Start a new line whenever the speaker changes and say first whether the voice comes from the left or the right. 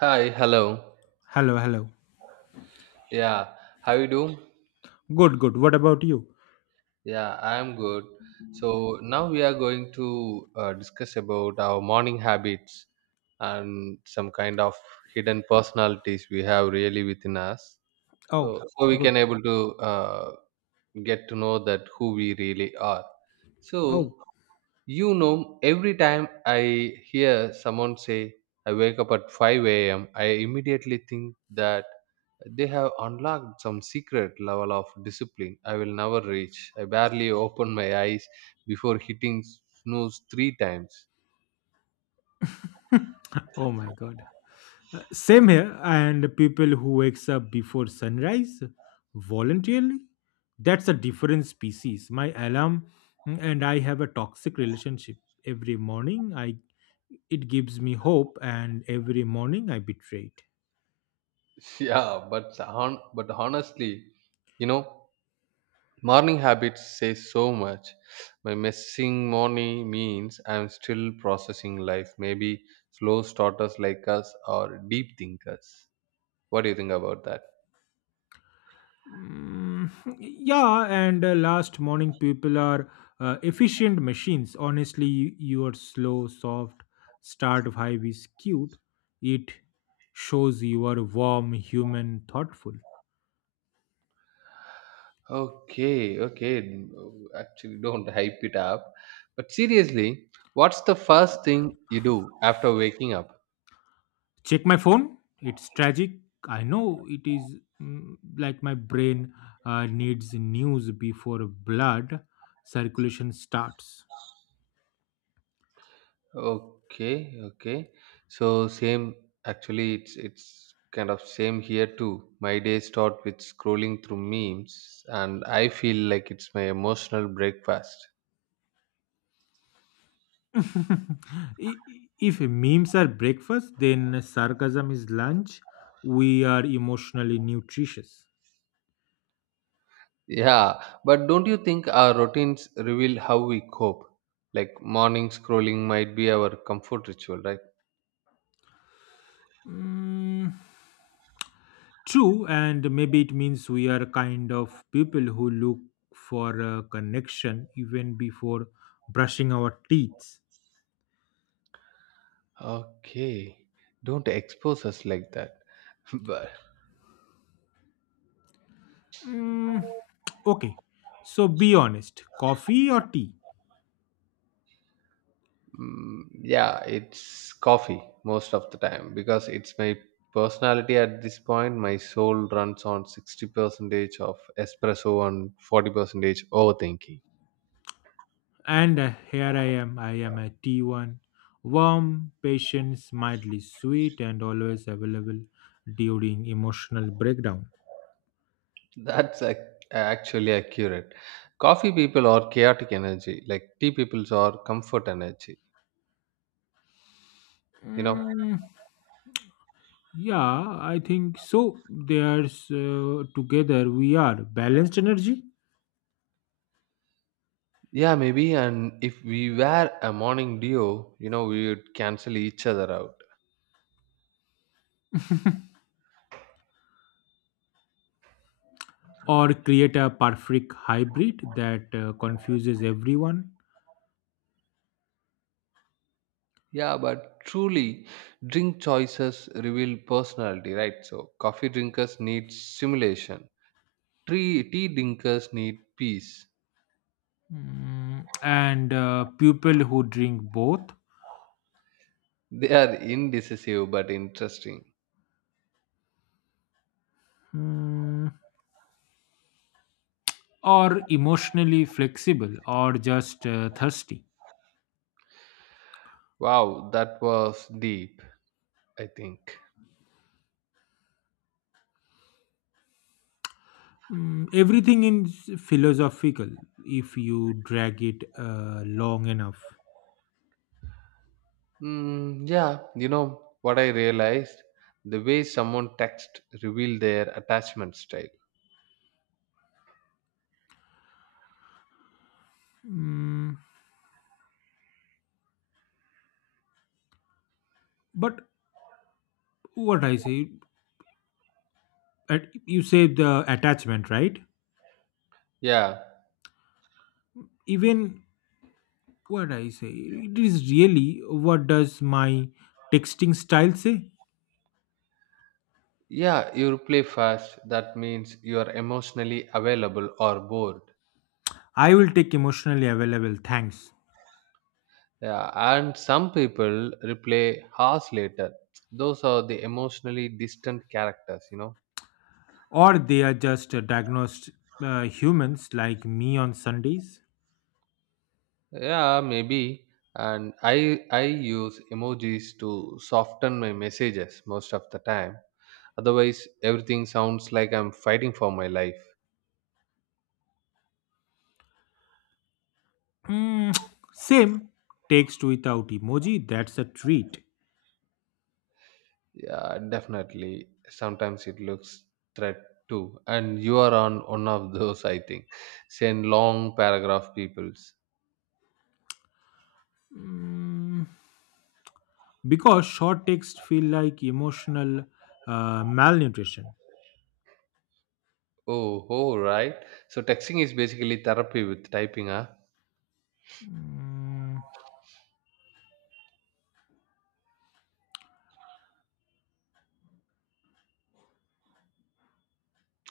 right: Hi, hello.
left: Hello, hello.
right: Yeah, how you do?
left: Good, good. What about you?
right: Yeah, I am good. So now we are going to discuss about our morning habits and some kind of hidden personalities we have really within us.
left: Oh,
right: So we
left: good.
right: can able to get to know that who we really are. So
left: Oh,
right: you know, every time I hear someone say I wake up at 5 a.m., I immediately think that they have unlocked some secret level of discipline I will never reach. I barely open my eyes before hitting snooze 3 times.
left: oh my God. Same here. And people who wakes up before sunrise voluntarily, that's a different species. My alarm and I have a toxic relationship. Every morning, I it gives me hope, and every morning I betray it.
right: Yeah, but honestly, you know, morning habits say so much. My missing morning means I'm still processing life. Maybe slow starters like us or deep thinkers. What do you think about that?
left: Mm, yeah, and last morning people are efficient machines. Honestly, your slow, soft start vibe is cute. It shows you are warm, human, thoughtful.
right: Okay, okay. Actually, don't hype it up. But seriously, what's the first thing you do after waking up?
left: Check my phone. It's tragic. I know it is like my brain needs news before blood circulation starts.
right: Okay, okay. So same. Actually, it's kind of same here too. My day start with scrolling through memes, and I feel like it's my emotional breakfast.
left: If memes are breakfast, then sarcasm is lunch. We are emotionally nutritious.
right: Yeah, but don't you think our routines reveal how we cope? Like morning scrolling might be our comfort ritual, right?
left: Mm, True, and maybe it means we are kind of people who look for a connection even before brushing our teeth.
right: Okay, don't expose us like that. But
left: Mm, okay, so be honest, coffee or tea?
right: mm, yeah, it's coffee most of the time because it's my personality at this point. My soul runs on 60% of espresso and 40% overthinking.
left: And here I am a T1. Warm, patient, mildly sweet, and always available during emotional breakdown.
right: That's actually accurate. Coffee people are chaotic energy, like tea people are comfort energy, you know.
left: Mm, yeah, I think so. There's together we are balanced energy,
right: Yeah, maybe. And if we were a morning duo, you know, we would cancel each other out.
left: or create a perfect hybrid that confuses everyone.
right: Yeah, but truly, drink choices reveal personality, right? So, coffee drinkers need stimulation. Tea drinkers need peace.
left: And people who drink both
right: They are indecisive but interesting.
left: mm, are emotionally flexible, or just thirsty.
right: Wow, that was deep, I think.
left: Everything is philosophical if you drag it long enough.
right: Mm, yeah, you know what I realized? The way someone texts reveal their attachment style.
left: Mm, but what I say, at, you say the attachment, right?
right: Yeah,
left: Even what I say, it is really, what does my texting style say?
right: yeah, you reply fast. That means you are emotionally available or bored.
left: I will take emotionally available, thanks.
right: Yeah, and some people replay hours later. Those are the emotionally distant characters, you know.
left: Or they are just diagnosed humans like me on Sundays.
right: Yeah, maybe. And I use emojis to soften my messages most of the time. Otherwise, everything sounds like I'm fighting for my life.
left: Mm, same, text without emoji, that's a treat.
right: Yeah, definitely. Sometimes it looks threat too. And you are on one of those, I think. Send long paragraph peoples.
left: Mm, because short texts feel like emotional malnutrition.
right: Oh, oh, right. So texting is basically therapy with typing, huh?
left: Mm,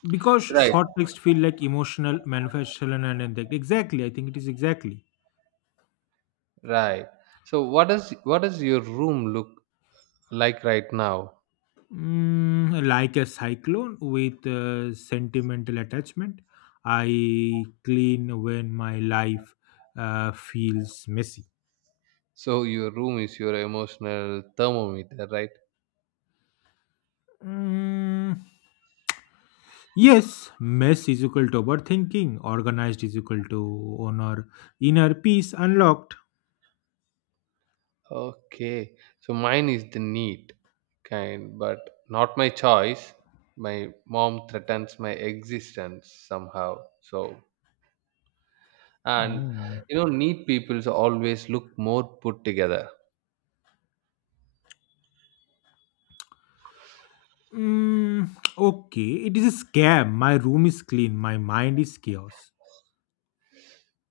left: Because
right: Right,
left: short text feel like emotional manifestation, and exactly, I think it is exactly.
right: right. So what does your room look like right now?
left: Like a cyclone with sentimental attachment. I clean when my life feels messy.
right: So your room is your emotional thermometer, right?
left: Mm, Yes, mess is equal to overthinking. Organized is equal to honor. Inner peace unlocked.
right: Okay. So mine is the neat kind, but not my choice. My mom threatens my existence somehow. So and
left: Mm.
right: you know, neat people always look more put together.
left: Mm, okay, it is a scam. My room is clean, my mind is chaos.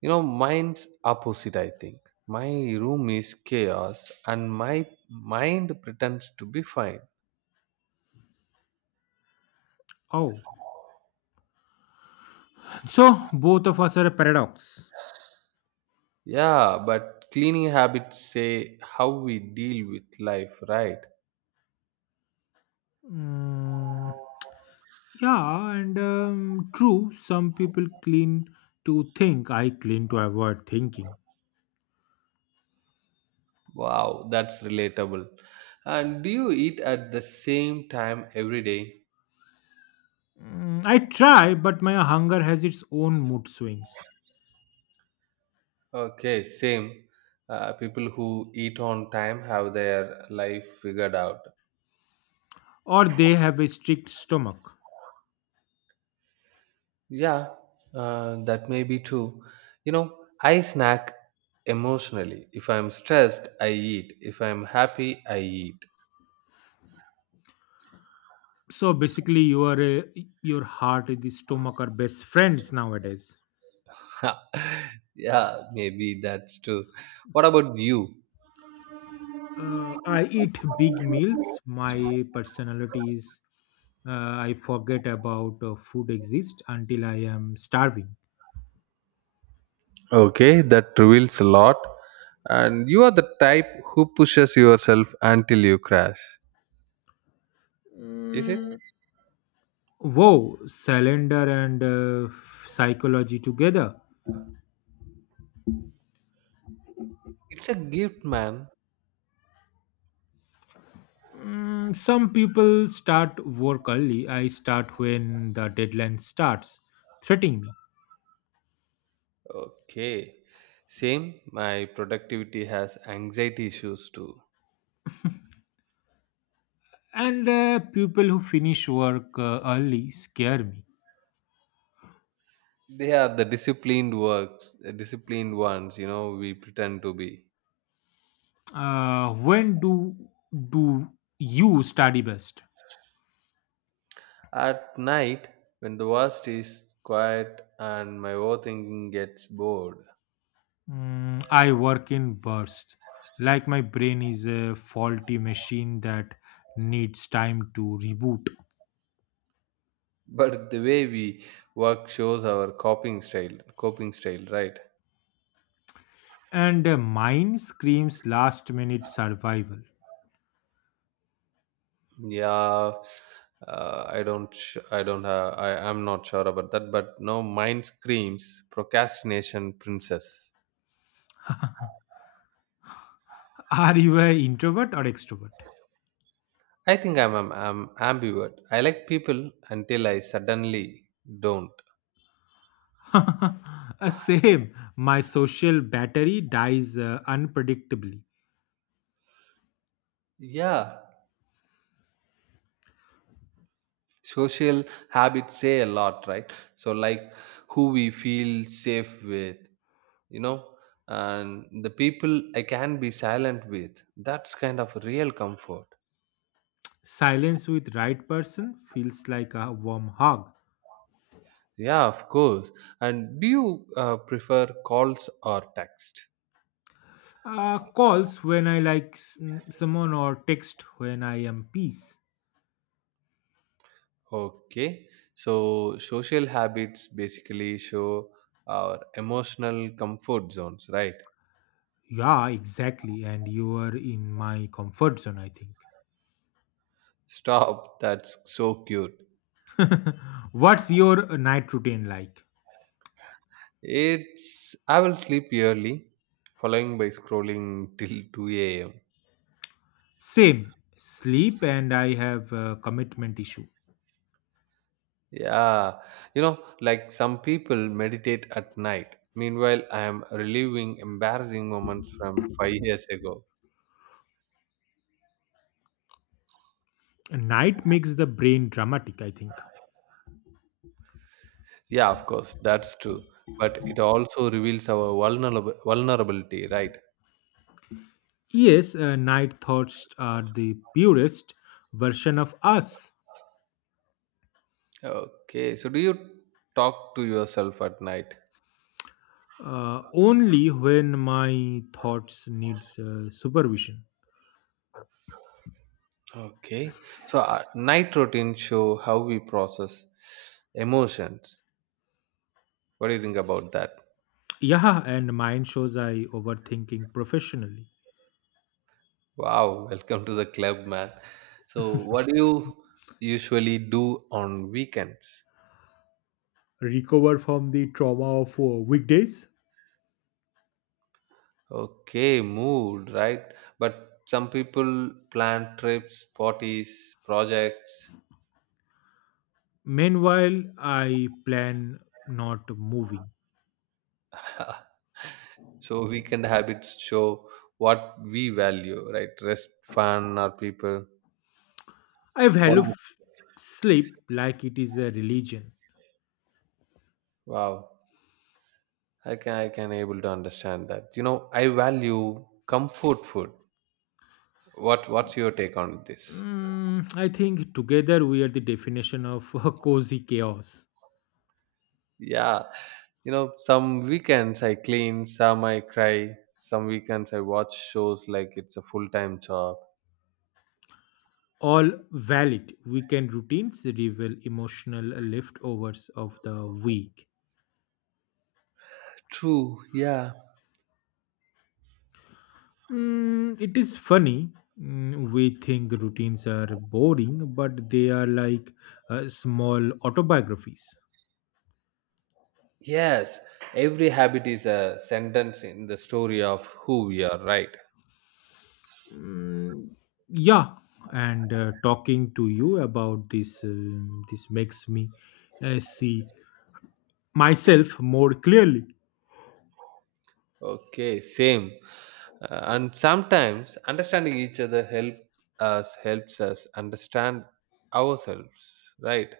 right: You know, mine's opposite, I think. My room is chaos and my mind pretends to be fine.
left: Oh, so both of us are a paradox.
right: Yeah, but cleaning habits say how we deal with life, right?
left: Mm, yeah, and true, some people clean to think, I clean to avoid thinking.
right: Wow, that's relatable. And do you eat at the same time every day?
left: I try, but my hunger has its own mood swings,
right: Okay, same. People who eat on time have their life figured out.
left: or they have a strict stomach.
right: Yeah, that may be true. You know, I snack emotionally. If I'm stressed, I eat. If I'm happy, I eat.
left: So basically, your heart and the stomach are best friends nowadays.
right: Yeah, maybe that's true. What about you?
left: I eat big meals. My personality is, I forget about food exists until I am starving.
right: Okay, that reveals a lot. And you are the type who pushes yourself until you crash. Is it?
left: Mm, Whoa, calendar and psychology together.
right: It's a gift, man.
left: Some people start work early. I start when the deadline starts, threatening me.
right: Okay. Same, my productivity has anxiety issues too.
left: And people who finish work early scare me.
right: They are the disciplined ones, you know, we pretend to be.
left: When do you study best?
right: At night when the worst is quiet and my overthinking gets bored.
left: I work in bursts. Like my brain is a faulty machine that needs time to reboot.
right: But the way we work shows our coping style, right?
left: And mine screams last minute survival.
right: Yeah, I don't sh- I don't have I, am not sure about that, but no, mind screams procrastination princess.
left: Are you an introvert or extrovert?
right: I think I'm ambivert. I like people until I suddenly don't.
left: Same. My social battery dies unpredictably.
right: Yeah. Social habits say a lot, right? So, like who we feel safe with, you know, and the people I can be silent with. That's kind of real comfort.
left: Silence with right person feels like a warm hug.
right: Yeah, of course. And do you prefer calls or text?
left: Calls when I like someone, or text when I am peace.
right: Okay. So, social habits basically show our emotional comfort zones, right?
left: Yeah, exactly. And you are in my comfort zone, I think.
right: Stop. That's so cute.
left: What's your night routine like?
right: It's I will sleep early, following by scrolling till 2 a.m.
left: Same. Sleep, and I have a commitment issue.
right: Yeah, you know, like some people meditate at night. Meanwhile, I am reliving embarrassing moments from 5 years ago.
left: Night makes the brain dramatic, I think.
right: Yeah, of course, that's true. But it also reveals our vulnerable vulnerability, right?
left: Yes, night thoughts are the purest version of us.
right: Okay, so do you talk to yourself at night?
left: Only when my thoughts needs supervision.
right: Okay, so night routines show how we process emotions. What do you think about that?
left: Yeah, and mine shows I overthinking professionally.
right: Wow, welcome to the club, man. So, what do you usually do on weekends?
left: Recover from the trauma of weekdays.
right: Okay, mood, right? But some people plan trips, parties, projects.
left: Meanwhile, I plan not moving.
right: So, weekend habits show what we value, right? Rest, fun, or people.
left: I value
right: What-
left: sleep like it is a religion.
right: Wow, I can able to understand that. You know, I value comfort food. What's your take on this?
left: I think together we are the definition of a cozy chaos.
right: Yeah, you know, some weekends I clean, some I cry, some weekends I watch shows like it's a full-time job.
left: All valid weekend routines reveal emotional leftovers of the week.
right: True, yeah.
left: It is funny. We think routines are boring, but they are like small autobiographies.
right: Yes, every habit is a sentence in the story of who we are, right?
left: Yeah, and talking to you about this this makes me see myself more clearly.
right: Okay, same. And sometimes understanding each other helps us understand ourselves, right?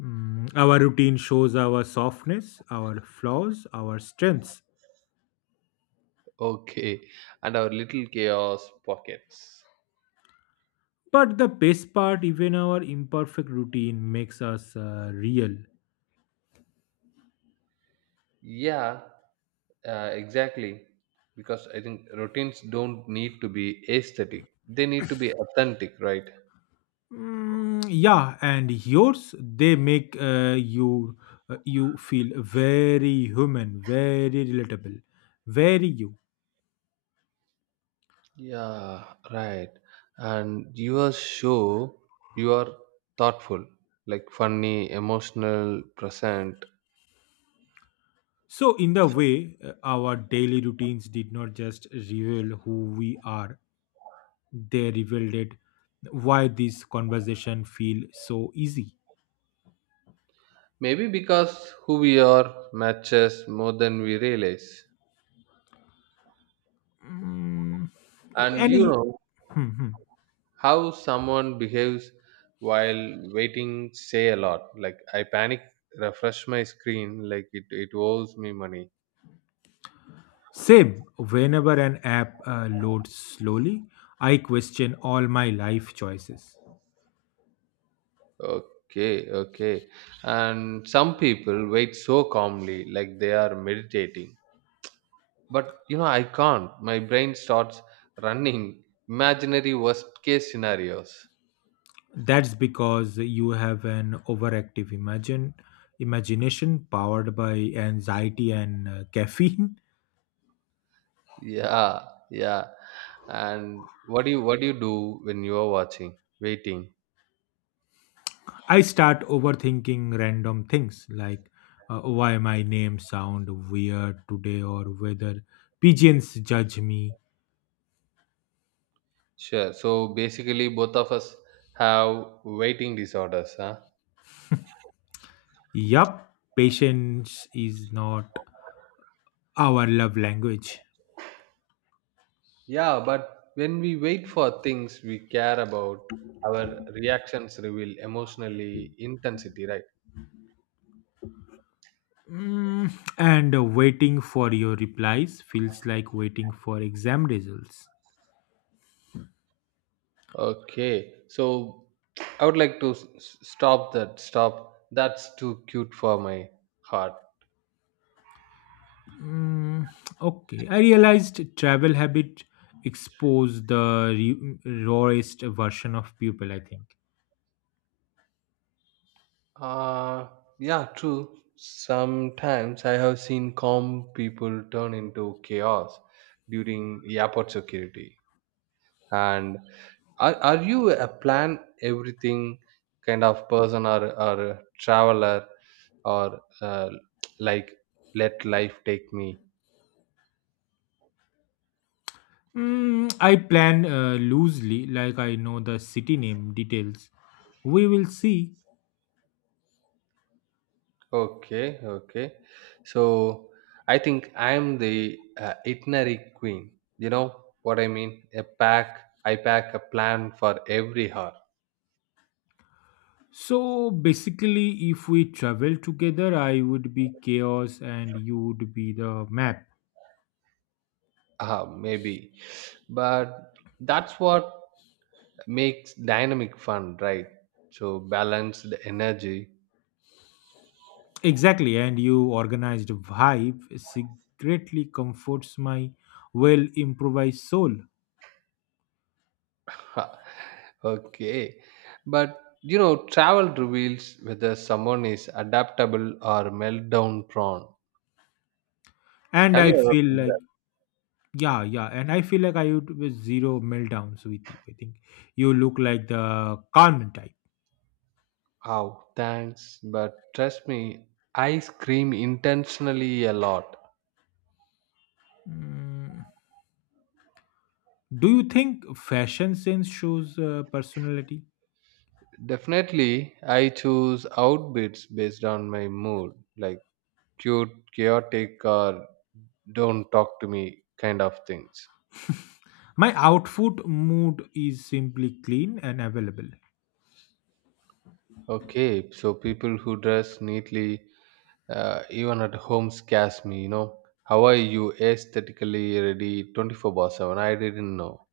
left: Our routine shows our softness, our flaws, our strengths,
right: Okay, and our little chaos pockets.
left: but the best part, even our imperfect routine makes us real.
right: Yeah. Exactly, because I think routines don't need to be aesthetic; they need to be authentic, right?
left: Yeah, and yours, they make you you feel very human, very relatable, very you.
right: Yeah, right. And your show, you are thoughtful, like funny, emotional, present.
left: So, in the way, our daily routines did not just reveal who we are, they revealed it, why this conversation feel so easy.
right: Maybe because who we are matches more than we realize.
left: Mm,
right: And you
left: any
right: know
left: hmm.
right: how someone behaves while waiting say a lot. Like I panic, refresh my screen, like it owes me money.
left: Same, whenever an app loads slowly, I question all my life choices.
right: Okay, okay. And some people wait so calmly, like they are meditating. But you know, I can't. My brain starts running imaginary worst case scenarios.
left: That's because you have an overactive imagine imagination powered by anxiety and caffeine.
right: Yeah, yeah. And what do you do when you are waiting?
left: I start overthinking random things like why my name sound weird today, or whether pigeons judge me.
right: Sure. So basically, both of us have waiting disorders, huh?
left: Yup, patience is not our love language.
right: Yeah, but when we wait for things we care about, our reactions reveal emotionally intensity, right?
left: And waiting for your replies feels like waiting for exam results.
right: Okay, so I would like to stop that. Stop. That's too cute for my heart.
left: Mm, okay, I realized travel habit expose the rawest version of people, I think.
right: Uh, yeah, true. Sometimes I have seen calm people turn into chaos during airport security. And are you a plan everything kind of person or a traveler or like let life take me?
left: I plan loosely, like I know the city name details. We will see.
right: Okay, okay. So I think I'm the itinerary queen. You know what I mean? I pack a plan for every hour.
left: So basically, if we travel together, I would be chaos and you would be the map.
right: Maybe. But that's what makes dynamic fun, right? So balance the energy.
left: Exactly, and you organized vibe secretly comforts my well improvised soul.
right: Okay. But you know, travel reveals whether someone is adaptable or meltdown prone.
left: And
right: Have
left: I
right: you
left: feel
right: ever
left: like, yeah, yeah, and I feel like I would be zero meltdowns with you. I think you look like the calm type.
right: Oh, thanks. But trust me, I scream intentionally a lot.
left: Mm. Do you think fashion sense shows personality?
right: Definitely, I choose outfits based on my mood, like cute, chaotic, or don't talk to me kind of things.
left: My outfit mood is simply clean and available.
right: Okay, so people who dress neatly, even at home, scares me, you know. How are you aesthetically ready 24 by 7? I didn't know.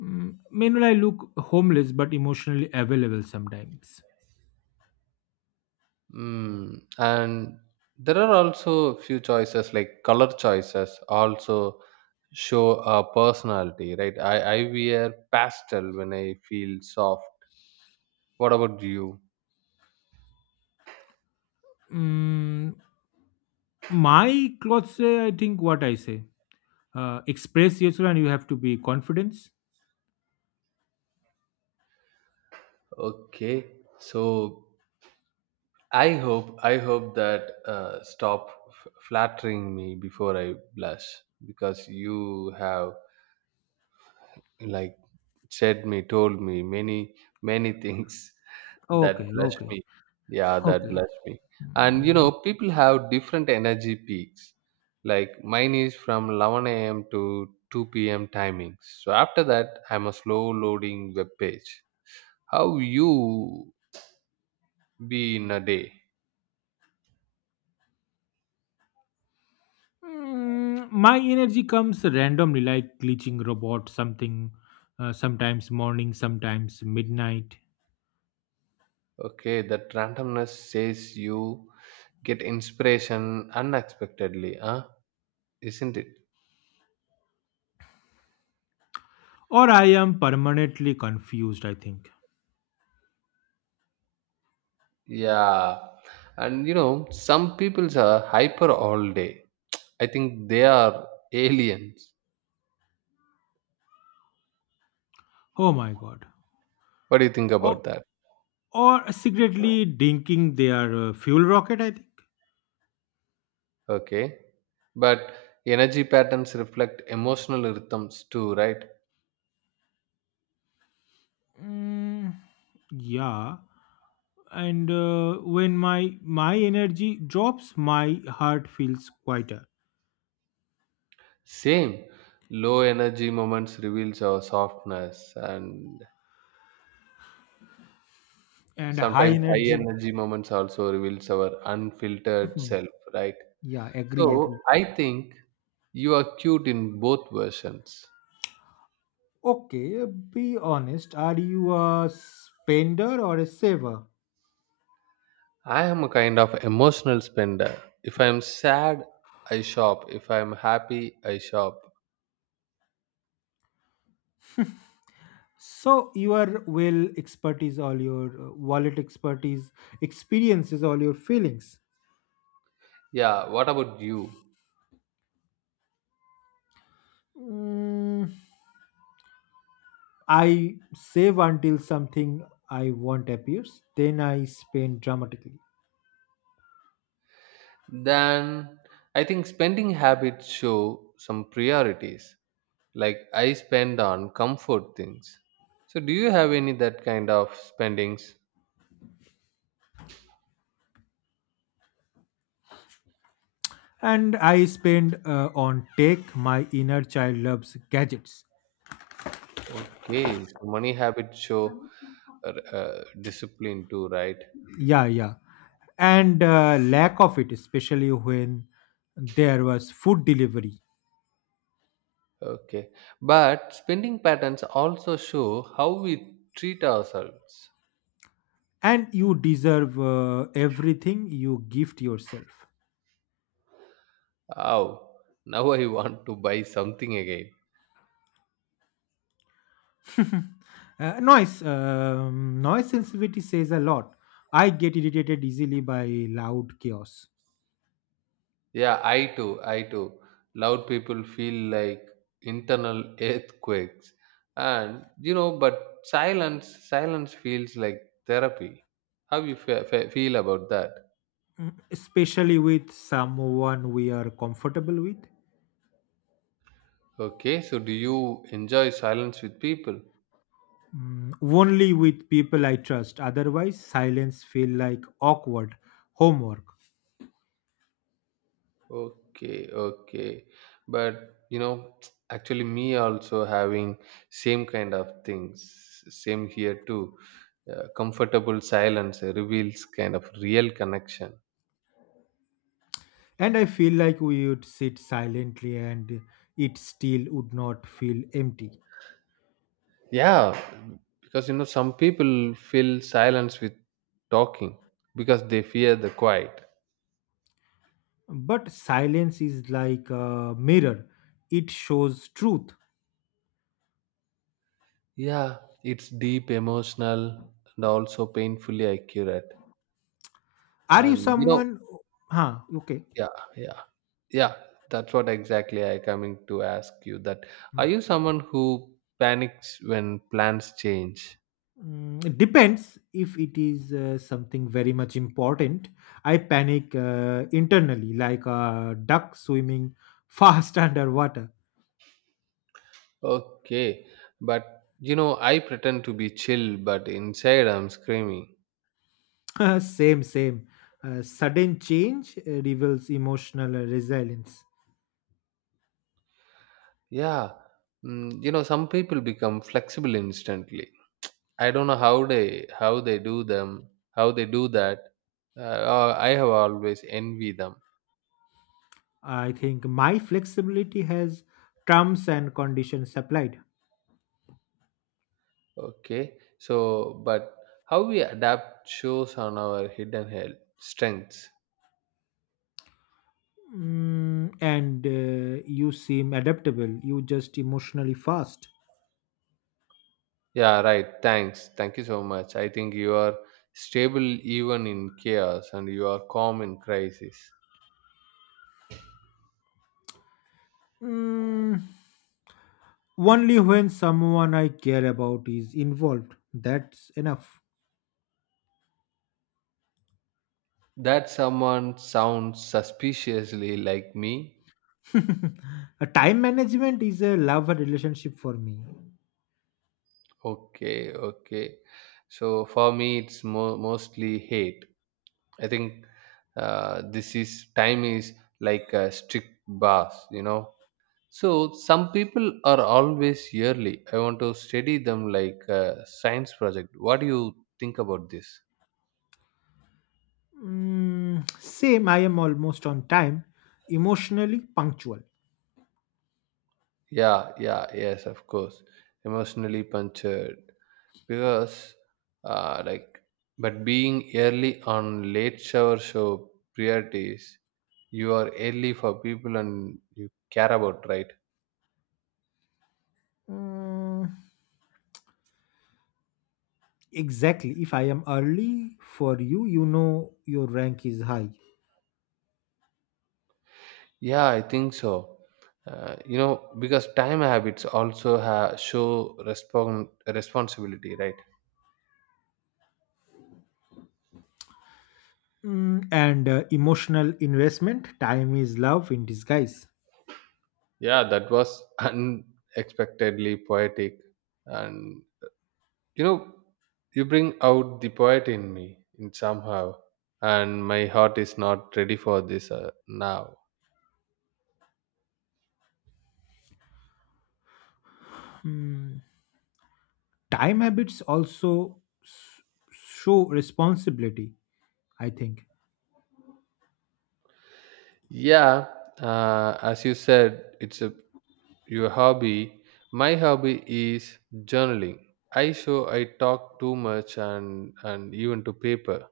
left: Meanwhile, I look homeless but emotionally available sometimes.
right: Mm, and there are also few choices like color choices also show a personality, right? I wear pastel when I feel soft. What about you?
left: Mm, my clothes say, I think, what I say. Express yourself and you have to be confidence.
right: Okay, so I hope that stop flattering me before I blush because you have like told me many things that
left: Okay,
right: blessed
left: okay,
right: me. Yeah, that
left: okay.
right: blessed me. And you
left: Mm,
right: know, people have different energy peaks. Like mine is from 11 a.m. to 2 p.m. timings. So after that, I'm a slow loading web page. How you be in a day?
left: my energy comes randomly, like glitching robot, something, sometimes morning, sometimes midnight.
right: Okay, that randomness says you get inspiration unexpectedly, huh? Isn't it?
left: Or I am permanently confused, I think.
right: Yeah, and you know, some peoples are hyper all day. I think they are aliens.
left: Oh my god.
right: What do you think
left: Or,
right: about that?
left: or secretly drinking their fuel rocket, I think.
right: Okay, but energy patterns reflect emotional rhythms too, right?
left: Mm, yeah. And when my energy drops, my heart feels quieter
right: Same. Low energy moments reveals our softness, and
left: and high
right: sometimes high
left: energy.
right: energy moments also reveals our unfiltered
left: Mhm.
right: self, right?
left: Yeah, agree, agree.
right: So I think you are cute in both versions.
left: Okay, be honest. Are you a spender or a saver?
right: I am a kind of emotional spender. If I'm sad, I shop. If I'm happy, I shop.
left: So your will expertise, all your wallet expertise, experiences, all your feelings.
right: Yeah, what about you?
left: Mm, I save until something I want appears. Then I spend dramatically,
right: Then I think spending habits show some priorities. Like I spend on comfort things. So do you have any that kind of spendings?
left: and I spend on tech. My inner child loves gadgets.
right: Okay, so money habits show discipline too, right?
left: Yeah, yeah, and lack of it, especially when there was food delivery,
right: Okay. But spending patterns also show how we treat ourselves.
left: and you deserve everything you gift yourself.
right: Oh, now I want to buy something again.
left: Noise. Noise sensitivity says a lot. I get irritated easily by loud chaos,
right: Yeah, I too. Loud people feel like internal earthquakes. And, you know, but silence feels like therapy. How you feel about that?
left: especially with someone we are comfortable with.
right: Okay, so do you enjoy silence with people?
left: Only with people I trust. Otherwise, silence feel like awkward homework.
right: Okay, okay. But you know, actually me also having same kind of things, same here too. Comfortable silence reveals kind of real connection.
left: And I feel like we would sit silently and it still would not feel empty.
right: Yeah, because you know some people fill silence with talking because they fear the quiet.
left: But silence is like a mirror. It shows truth.
right: Yeah, it's deep, emotional, and also painfully accurate.
left: Are you
right: And you know,
left: someone? Huh, okay.
right: yeah, yeah, yeah, that's what exactly I coming to ask you. That are you someone who panics when plans change?
left: It depends, if it is something very much important. I panic internally like a duck swimming fast underwater.
right: Okay, but you know I pretend to be chill, but inside I'm screaming.
left: same, same. Sudden change reveals emotional resilience.
right: Yeah, mm, you know some people become flexible instantly. I don't know how they do that. I have always envy them.
left: I think my flexibility has terms and conditions applied.
right: Okay. So, but how we adapt shows on our hidden health strengths.
left: And you seem adaptable, you just emotionally fast.
right: Yeah, right. Thanks. Thank you so much. I think you are stable even in chaos and you are calm in crisis.
left: Mm. Only when someone I care about is involved. That's enough.
right: That someone sounds suspiciously like me.
left: A time management is a love relationship for me.
right: Okay, okay. So for me, it's mostly hate. I think this is time is like a strict boss, you know. So some people are always yearly. I want to study them like a science project. What do you think about this?
left: Same, I am almost on time, emotionally punctual.
right: Yeah, yeah, yes, of course. Emotionally punctured because, like, but being early on late shower show priorities, you are early for people and you care about, right?
left: Mm, exactly. If I am early for you, you know your rank is high.
right: Yeah, I think so. You know, because time habits also show responsibility, right?
left: And emotional investment, time is love in disguise.
right: Yeah, that was unexpectedly poetic. And you know, you bring out the poet in me in somehow, and my heart is not ready for this now.
left: Mm, Time habits also s- show responsibility, I think.
right: Yeah, as you said, it's a your hobby. My hobby is journaling. I talk too much and even to paper.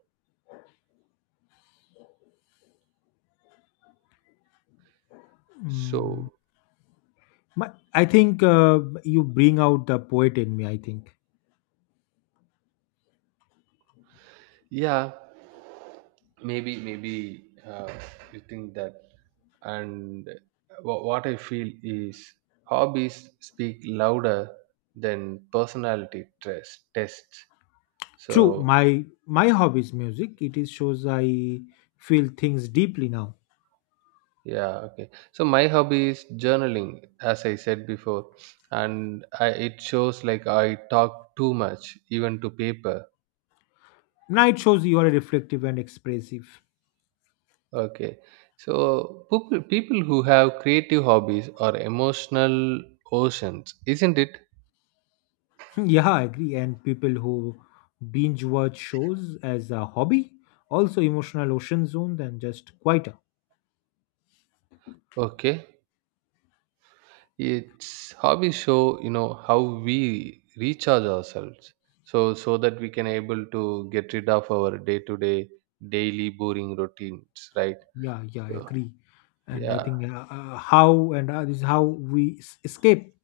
right: So
left: My, I think you bring out the poet in me, I think.
right: yeah, maybe, you think that, and what I feel is hobbies speak louder than personality test tests. So
left: True, my hobby is music. It is shows I feel things deeply now.
right: yeah, okay, so my hobby is journaling, as I said before, and it shows like I talk too much even to paper.
left: Now it shows you are reflective and expressive.
right: Okay, so people who have creative hobbies are emotional oceans, isn't it?
left: Yeah, I agree. And people who binge watch shows as a hobby, also emotional ocean zone than just quieter.
right: Okay, it's hobbies show, you know, how we recharge ourselves, so that we can able to get rid of our day to day daily boring routines, right?
left: Yeah, yeah, I
right: So
left: agree. And I
right: yeah,
left: think how and this is how we escape.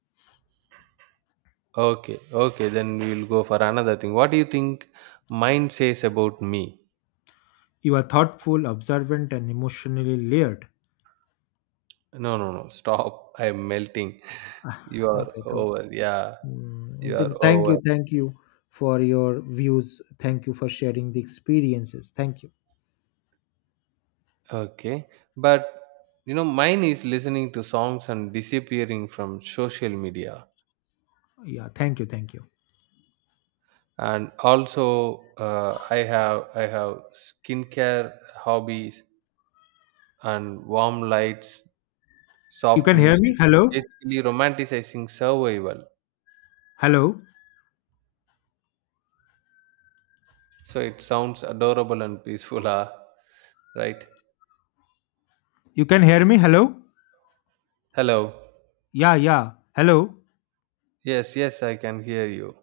right: okay, okay. Then we'll go for another thing. What do you think Mind says about me?
left: You are thoughtful, observant, and emotionally layered.
right: No, no, no. Stop. I'm melting. You are
left: Okay, so
right: over. Yeah,
left: I
right: you are
left: think
right: over.
left: thank you for your views. Thank you for sharing the experiences. Thank you.
right: Okay, but you know mine is listening to songs and disappearing from social media,
left: Yeah, thank you, thank you.
right: and also I have skincare hobbies and warm lights,
left: You
right: soft
left: can hear
right: music,
left: me? Hello?
right: basically romanticizing survival,
left: Hello?
right: so it sounds adorable and peaceful. Ah, right.
left: You can hear me? Hello?
right: Hello.
left: Yeah, yeah. Hello?
right: Yes, yes, I can hear you.